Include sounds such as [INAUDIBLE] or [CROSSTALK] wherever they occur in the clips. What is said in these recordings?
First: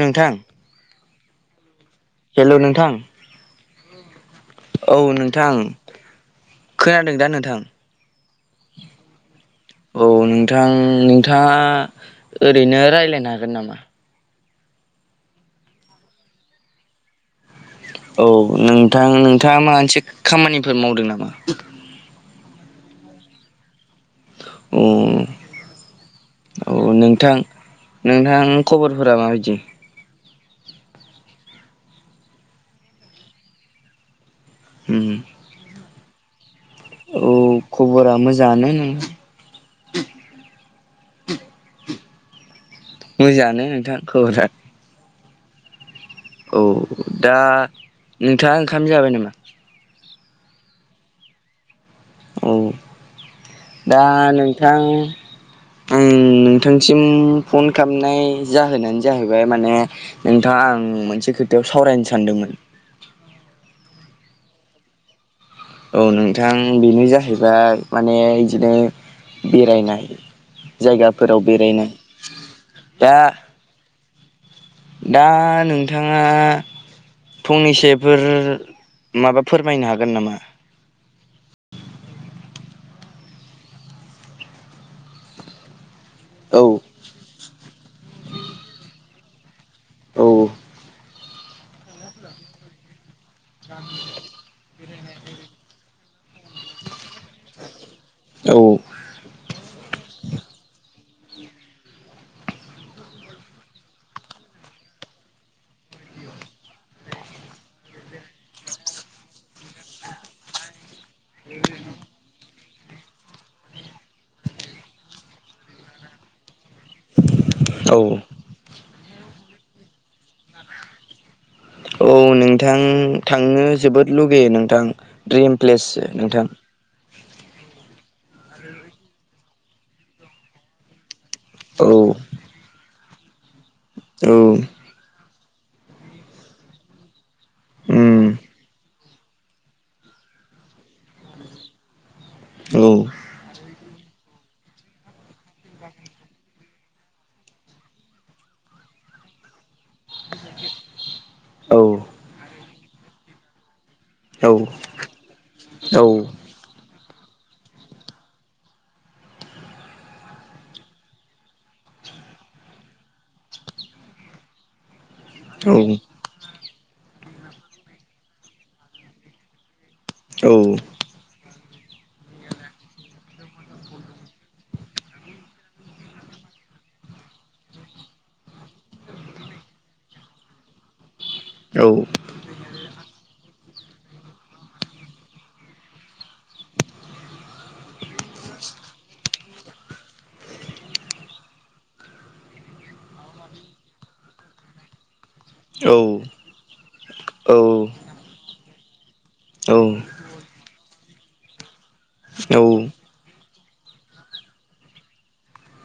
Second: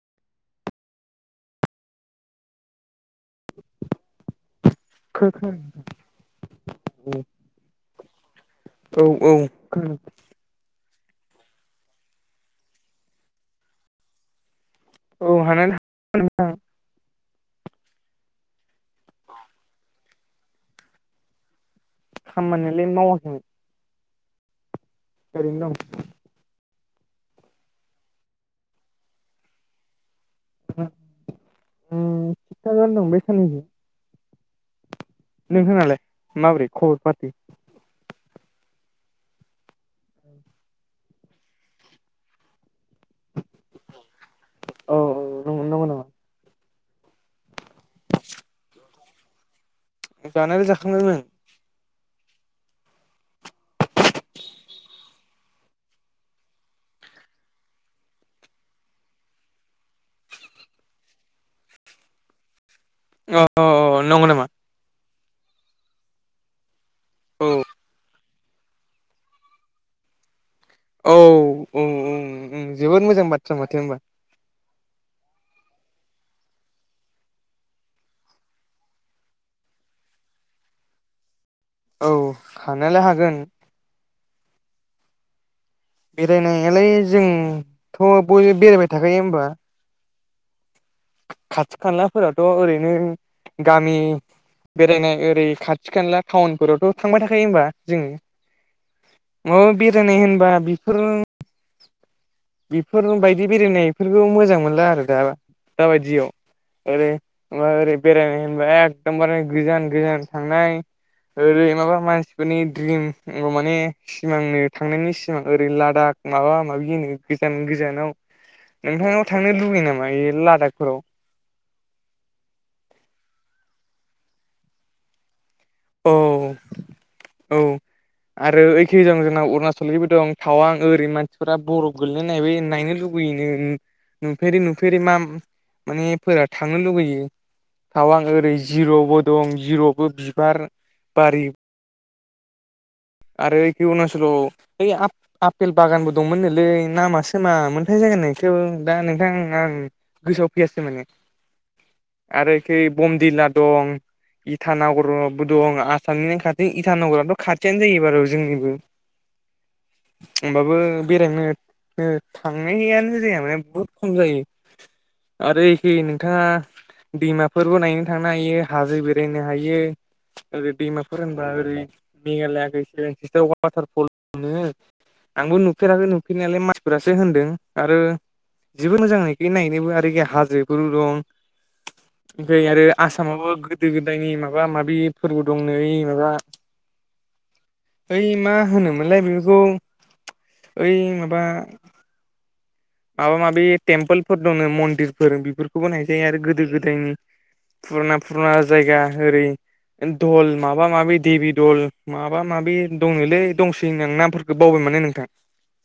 नोंथां हेल' नोंथां। औ नोंथां खोनादों दा नोंथां? औ औ। औ नोंथां नोंथाङा ओरैनो रायलायनो हागोन नामा? औ हान अ। औ नोंथां नोंथाङा माबा मोनसे खामानिफोर मावदों नामा? खामानिलाय मावाखै। अ। न [UNINTELLIGIBLE] औ नोंथां नोंथां खबरफोरा माबायदि? अ थिगानो दं बे साननैजों। उम। नों होनालाय माबोरै खबर पाथि? खबरा मोजाङानो नोंथां। मोजाङानो नोंथां खबरा। औ औ नंगौ नंगौ नामा? औ दा नोंथाङा ओंखाम जाबाय नामा? जानायाल' जाखांबायमोन। औ दा नोंथां। आं नोंथांसिम फन खालामनाय जाहोनानो जाहैबाय माने नोंथाङा आं मोनसे खोथायाव सावरायनो सानदोंमोन। अ नंगौ नामा? औ नोंथां बेनो औ जाहैबाय माने इदिनो बेरायनाय औ जायगाफोराव औ बेरायनाय औ जोबोद दा मोजां बाथ्रा माथो होनबा। दा नोंथाङा। फंनैसोफोर माबा फोरमायनो हागोन नामा? औ खानायालाय हागोन। औ बेरायनायालाय जोंथ' बयबो बेरायबाय थाखायो होमबा। औ। खाथि खालाफोराथ' ओरैनो गामि बेरायनाय ओरै खाथि खानला टाउनफोरावथ' थांबाय थाखायो होमबा जोङो? औ। औ बेरायनाय होनबा बेफोरो बेफोर बायदि बेरायनायफोरखौ मोजां मोनला आरो दा दाबायदियाव। ओरै मा ओरै बेरायनाय होनबाय एखदमबारे गोजान गोजान थांनाय। ओरै माबा मानसिफोरनि द्रिम माने सिमांनो थांनायनि सिमां ओरै लादाख माबा माबि गोजान औ गोजानाव नोंथां थांनो लुगैयो नामा बे लादाखफोराव? औ नोंथां थांनो जोबोद लुगैयो नोंथां। ड्रिम प्लेस औ नोंथां औ। आरो एखेजों जोंना अरुणाचलनिबो दं थावां ओरै मानसिफोरा औ बरफ गोल्लैनो नाय नायनो लैनो औ नु फेर माम माने फोर थांनो लुुबैयो थाव उम आं ओरै जिर'बो दं जिरौबो बिबार बारि औ आरो खवनास'लाव ओइ आप आपेल बागानबो दंमोननोलै नामासो मामोन थाय जायगानिखौव दा नोंथां आं गोसोआव फैयासे माने औ आरोखै बमदिलला दं औ इटानगरबो दं औ आसामनिनो खाथि ओइ इथानगरथ' खाथियानो जायो बारु जोंनिबो होमबाबो बेरायनो बो थांनायआानो जाया माने बहुत खम जायो आरो औ एखे नोंथाङा दैमाफोरबो नायनो थांनो हायो हाजो बेरायनो हायो ओरै दैमाफोर होनबा ओरै मेघालायाखै बेसट वाटारफल मोनो आंबो नुफेराखै नुफेरनायालाय मानसिफोरासो होनदों आरो जेबो मोजां नायखै नायनोबो आरोखि हाजिरोफोरबो दं औ ओमफ्राय आरो आसामावबो गोदो गोदायनि माबा माबि फोरबो दंनो ओइ माबा ओइ मा होनोमोनलाय बेफोरखौ ओइ माबा माबा माबि टेम्पोलफोर दङ मन्दिरफोर औ बेफोरखौबो नायजायो आरो गोदो गोदायनि औ फुराना फुराना जायगा ओरै दल माबा माबि देबि दल माबा माबि दंनोलै दंसै होन आां नामफोरखौ बावबाय माने नोंथां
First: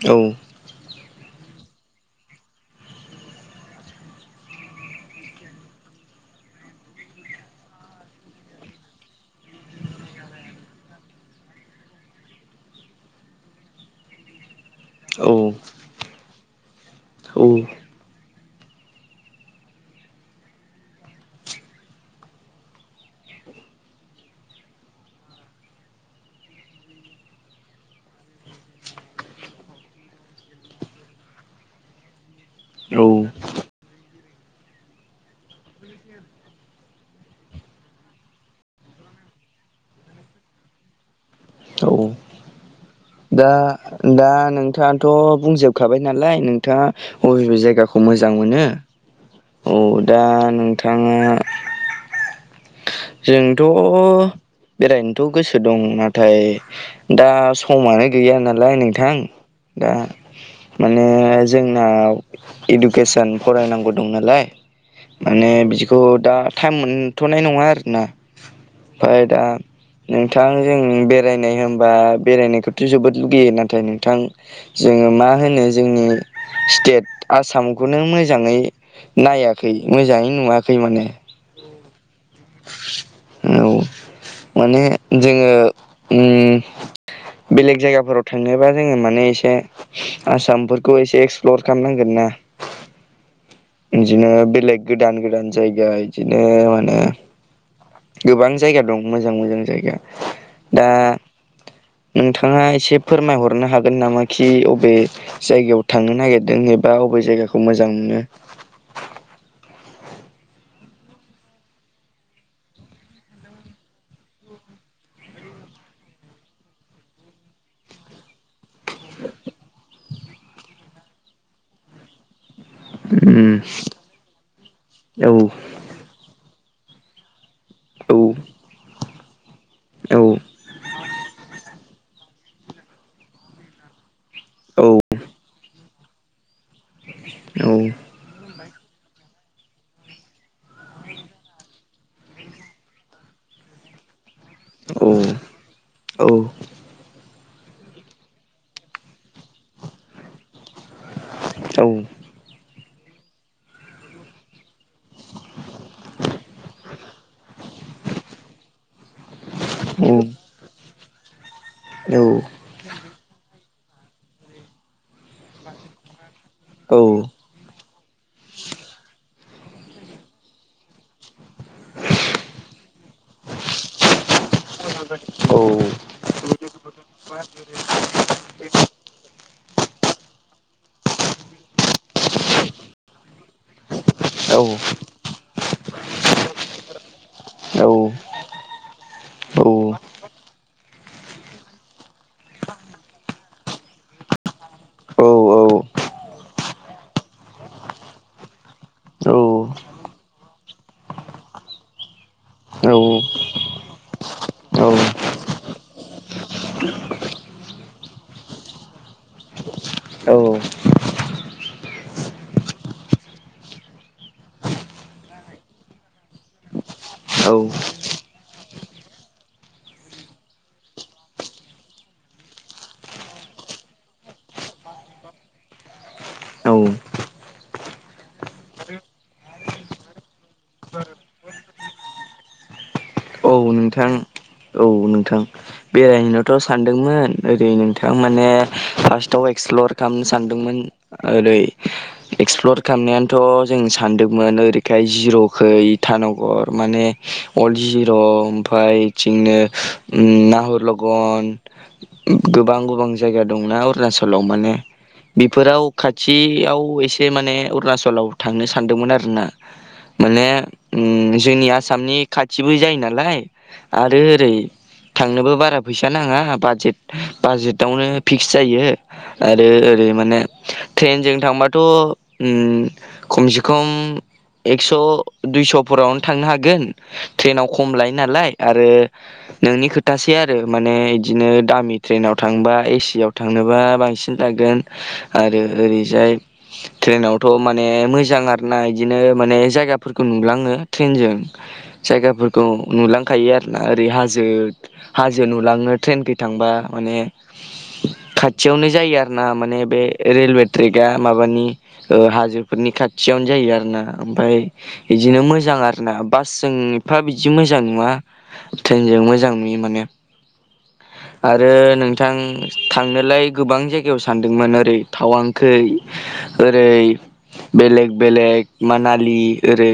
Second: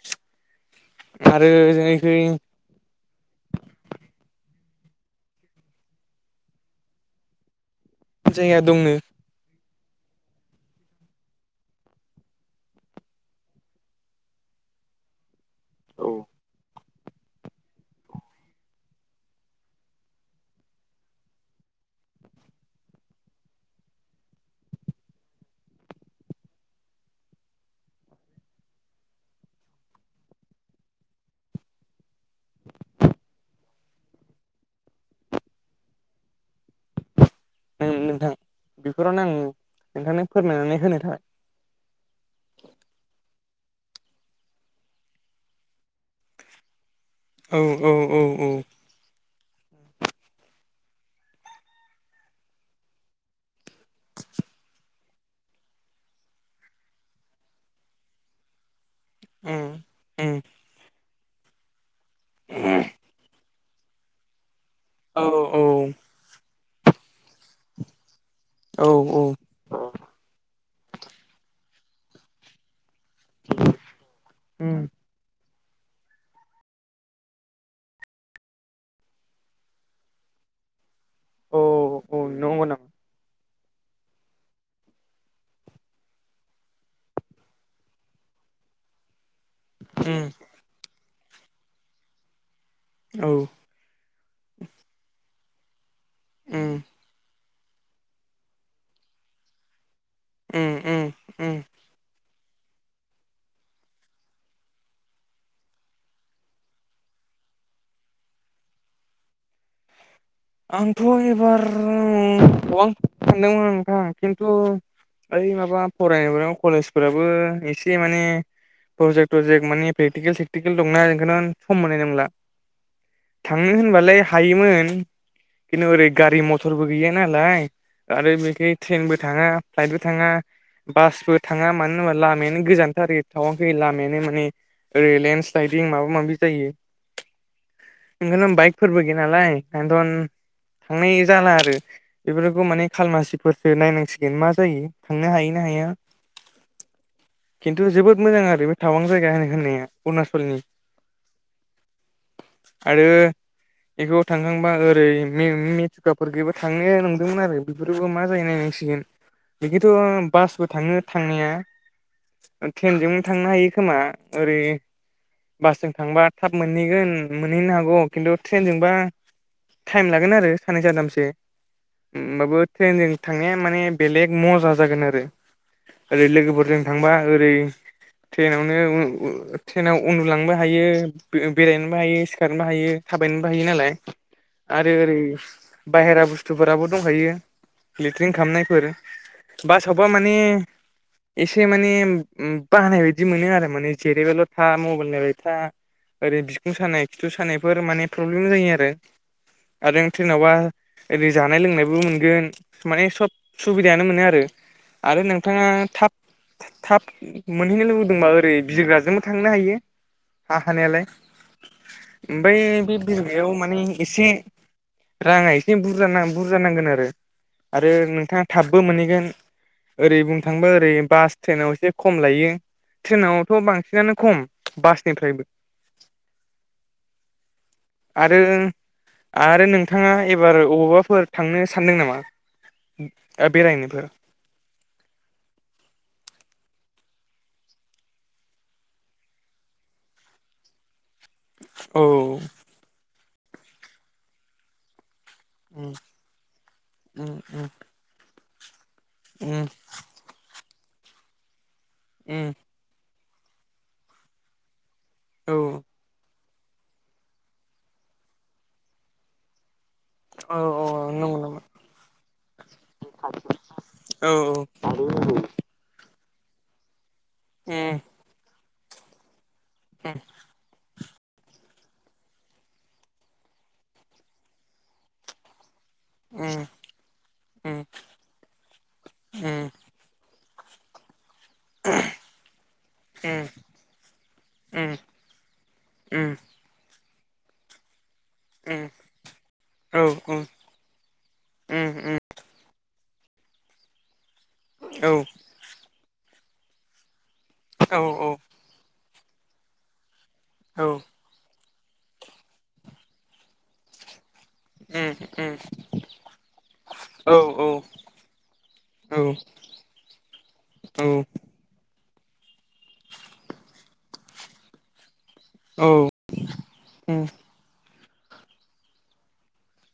औ आरो जोंखै जायगा दंनो औ औ औ ओं नोंथां बेफोरावनो आं नोंथांनो फोरमायनानै होनो थाखाय औ। दा दा नोंथाङाथ' बुंजोबखाबाय नालाय नोंथाङा अबेबे औ औ जायगाखौ औ मोजां औ मोनो औ दा नोंथाङा जोंथ' बेरायनोथ' गोसो दं नाथाय दा समानो गैया नालाय नोंथां उम दा उम माने जोंना इडुकेसन फरायनांगौ दं नालाय औ माने औ बिदिखौ दा टाइम मोनथ'नाय नङा आरोना ओमफ्राय औ दा नोंथां जों बेरायनाय होनबा बेरायनायखौथ' थ' जोबोद लुगैयो नाथाय नोंथां उम जोङो मा होनो जोंनि स्टेट आसामखौनो मोजाङै नायाखै मोजाङै नुवाखै माने अ औ न' नामा? औ माने जोङो ओम बेलेग जायगाफोराव थांनोबा जोङो माने एसे ओ आसामफोरखौ एसे एक्सप्लर खालामनांगोन ना औ बिदिनो बेलेग गोदान गोदान जायगा बिदिनो उम माने गोबां जायगा दं मोजां मोजां जायगा दा ओम नोंथाङा एसे फोरमायहरनो हागोन नामा खि अबे जायगायाव थांनो नागिरदों एबा अबे जायगाखौ मोजां मोनो आंथ' एबार [UNINTELLIGIBLE] ओइ माबा फरायनायफोराव कलेजफोराबो एसे माने ओ प्रजेक्ट प्रजेट मानानि प्रेटिकेल सेक्टिकेल दंना बेखौनो सम मोननाय नंला। उम थांनो होनबालाय हायोमोन औ। ओरै गारि मथरबो गैया नालाय आरो बेख ट्रेनबो थाङा। फ्लाइटबो औ थाङा बासबो थाङा मानो होनबा लामायानो गोजानथ' आरो थाव फै लामायानो मोन माने औ ओरै लेन्डस्लाइदिं माबा माबि जायो। औ। ओंखायनो बाइकफोरबो गैया नालायथो मैया जाना होदों बेफोरखौ माने खालमासिफोरसो नायनांसिगोन मा जायो औ थांनो हायो ना हाया औ। खिन्थु जोबोद मोजां आरो बे थावां जायगा होनो होननाया अरुणचलनि [INAUDIBLE] औ। आरो बेखौ थांखांबा ओरै मेथुखाफोरखौबो थांनो नंदोंमोन आरो बेफोरबो मा जाहै नायनांसिगोन? बिदिथ' बासबो थाङो थांनाया। औ। ट्रेनजोंबो थांनो हायो खोमा ओरै बासजों थांबा थाब मोनहैगोन मोनहैनो हागौ खिन्थु ट्रेनजोंबा टाइम लागोन आरो सानै सानथामसो। होमबाबो ट्रेनजों थांनाया माने बेलेग मजा जागोन आरो। औ। ओरै लोगोफोरजों थांबा ओरै ट्रेनावनो ट्रेनाव उन्दुलांनोबो हायो बेरायनोबो हायो सिखारनोबो हायो आरो थाबायनो बायो नालाय। आरो ओरै बाहेरा बुस्थुफोराबो दंखायो औ लेट्रिन खालामनायफोर बसावबा माने एसे माने बानाय बायदि मोनो आरो माने जेरायबाल' था मबाइल नाया था ओरै बिखुं सानाय खिथु सानायफोर माने प्रब्लेम जायो आरो। आरो थ्रेनावबा ओरै जानाय लोंनायबो मोनगोन माने सब सुबिदायानो मोनो आरो। आरो नोंथाङा थाब थाब मोनहैनो लुबैदोंबा ओरै बिग्राजोंबो थांनो हायो। हा हानायालाय ओमफ्राय बे बिगायाव माने एसे। राङा एसे बुरजा बुरजा नांगोन आरो आरो नोंथाङा थाबबो मोनहैगोन ओरै बुंनो थांबा ओरै बास स्टेेनाव एसे खम लायो। ट्रेनावथ' बांसिनानो खम बासनिफ्राय औ। आरो। आरो नोंथाङा एबार अबावबाफोर थांनो सानदों नामा औ नोंथां बेरायनोफोर औ नोंथां। बेरायनोनोथ' सानदोंमोन ओरै नोंथां माने फार्स्टआव एक्सप्लर खालामनो सानदोंमोन आरो। ओरै औ एक्सप्लर खालामनायानोथ' जों सानदोंमोन ओरैखाय जिर' खै उम इटानगर माने उम उम अल्ड जिर' ओमफ्राय इथिंनो। उम ओम नाहर लगन गोबां गोबां जायगा दंना अरुणाचलाव माने उम बेफोराव खाथियाव एसे माने अरुणचलाव थांनो सानदोंमोन आरो ना। माने औ औ नंगौ जोंनि नामा आसामनि खाथिबो जायो नालाय। आरो औ ओरै थांनो बारा फैसा नाङा बाजेट उम उम बाजेटआवनो फिक्स जायो। आरो ओरै उम माने ट्रेनजों थांबाथ' उम खमसे खम एक्स' दुइस'फोरावनो थांनो उम उम हागोन ट्रेनाव खम लायो। नालाय आरो नोंनि खोथासै आरो माने बिदिनो दामि ट्रेनाव थांबा एसि आव थांनोबा बांसिन थागोन आरो ओरैजाय ट्रेनावथ' माने मोजां मोजां आरोना बिदिनो माने औ जायगाफोरखौ उम नुलाङो ट्रेनजों उम उम औ उम जायगाफोरखौ। नुलांखायो आरोना ओरै हाजो औ हाजो नुलांनो ट्रेनखै थांबा माने औ औ खाथियावनो जायो आरो ना माने बे रेलवे ट्रेकआ। माबानि ओ हाजोफोरनि खाथियावनो जायो आरो ना ओमफ्राय बिदिनो मोजां आरो ना बासजोंफा बिदि बिदि मोजां नुङा ट्रेनजों मोजां नुयो माने। आरो नोंथां थांनोलाय गोबां जायगायाव सानदोंमोन ओरै थावांखै ओरै उम बेलेग बेलेग मानालि ओरै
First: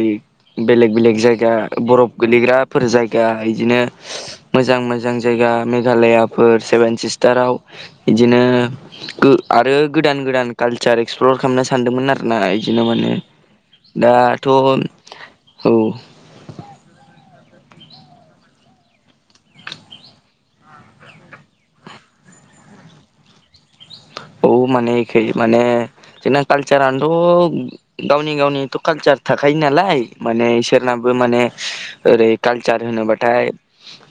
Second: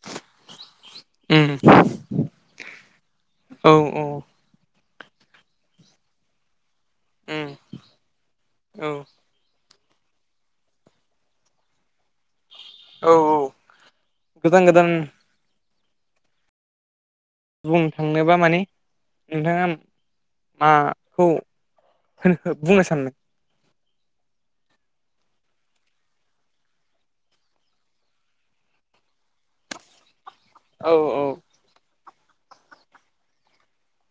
बेलेग बेलेग जायगा उम बरफ गोलैग्राफोर जायगा औ इदिनो औ मोजां मोजां जायगा मेघालयाफोर सेभेन उम सिस्टाराव बिदिनो औ गो आरो गोदान गोदान कालचार एक्सप्लर खालामनो सानदोंमोन आरोना। बिदिनो माने औ औ दाथ' गोदान गोदान औ बुंनो थांनोबा माने नोंथाङा माखौ होनो बुंनो सानदों। औ माने इखै माने जोंना कालसारानोथ' गावनि गावनिथ' कालसार थाखायो नालाय माने औ बिसोरनाबो औ माने ओरै कालचार होनोबाथाय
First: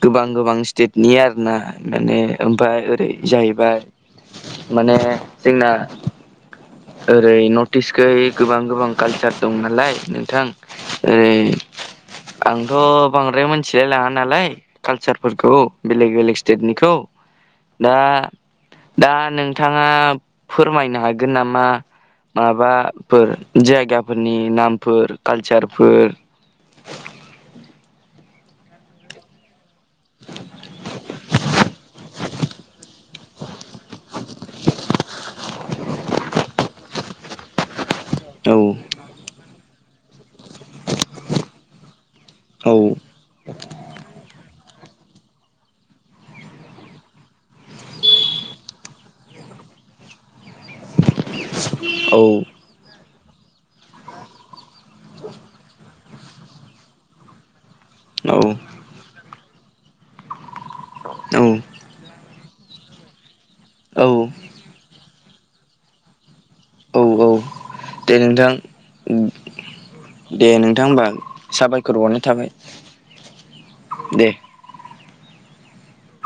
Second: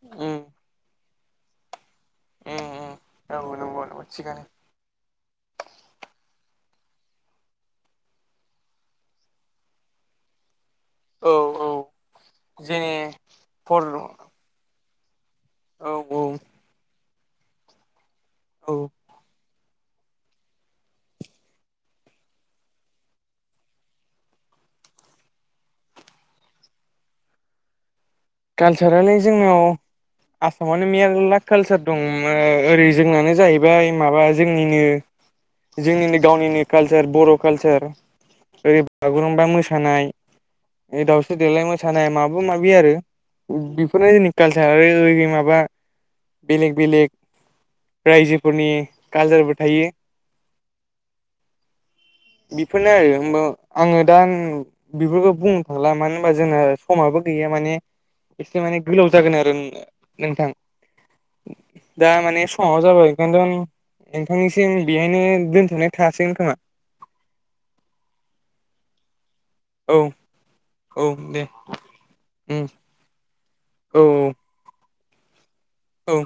गोबां उम गोबां स्टेट नि आरोना माने ओमफ्राय ओरै जाहैबाय। सिगांनो माने जोंना ओरै नर्थ इस्टखै गोबां गोबां कालचार दं नालाय नोंथां। औ ओै औ जेने आंथ' बांद्राय फर मिथिलाय औ लाङा नालाय। कालचारफोरखौ बेलेग औ बेलेग स्टेटनिखौ दा औ दा नोंथाङा फोरमायनो हागोन नामा? माबाफोर जायगाफोरनि नामफोर कालसारफोर। कालसारालाय जोंनाव आसामानो मेरला कालसार दं ओरै जोंनानो जाहैबाय माबा जोंनिनो जोंनिनो गावनिनो कालसार बर' कालचार। औ ओरै बागुरुमबा मोसानाय दाावस्रि देलाय मोसानाय माबा औ माबि आरो। बेफोरनो जोंनि कालसार ओ माबा बेलेग बेलेग रायजोफोरनि कालसारबो थायो। औ बेफोरनो आरो हबा आङो दा बेफोरखौ बुंनो थांला मानो होनबा जोंना समाबो गैया माने औ एसे माने गोलाव जागोन आरो नोंथां। औ दा माने साव जाबाय [UNINTELLIGIBLE] औ नोंथांनिसिम बेहायनो दोनथ'नाय थासै नोंथाङा? औ औ दे नोंथां औ दे नोंथां होमबा औ दे साबायखर हरनाय थाबाय। उम औ। दे औ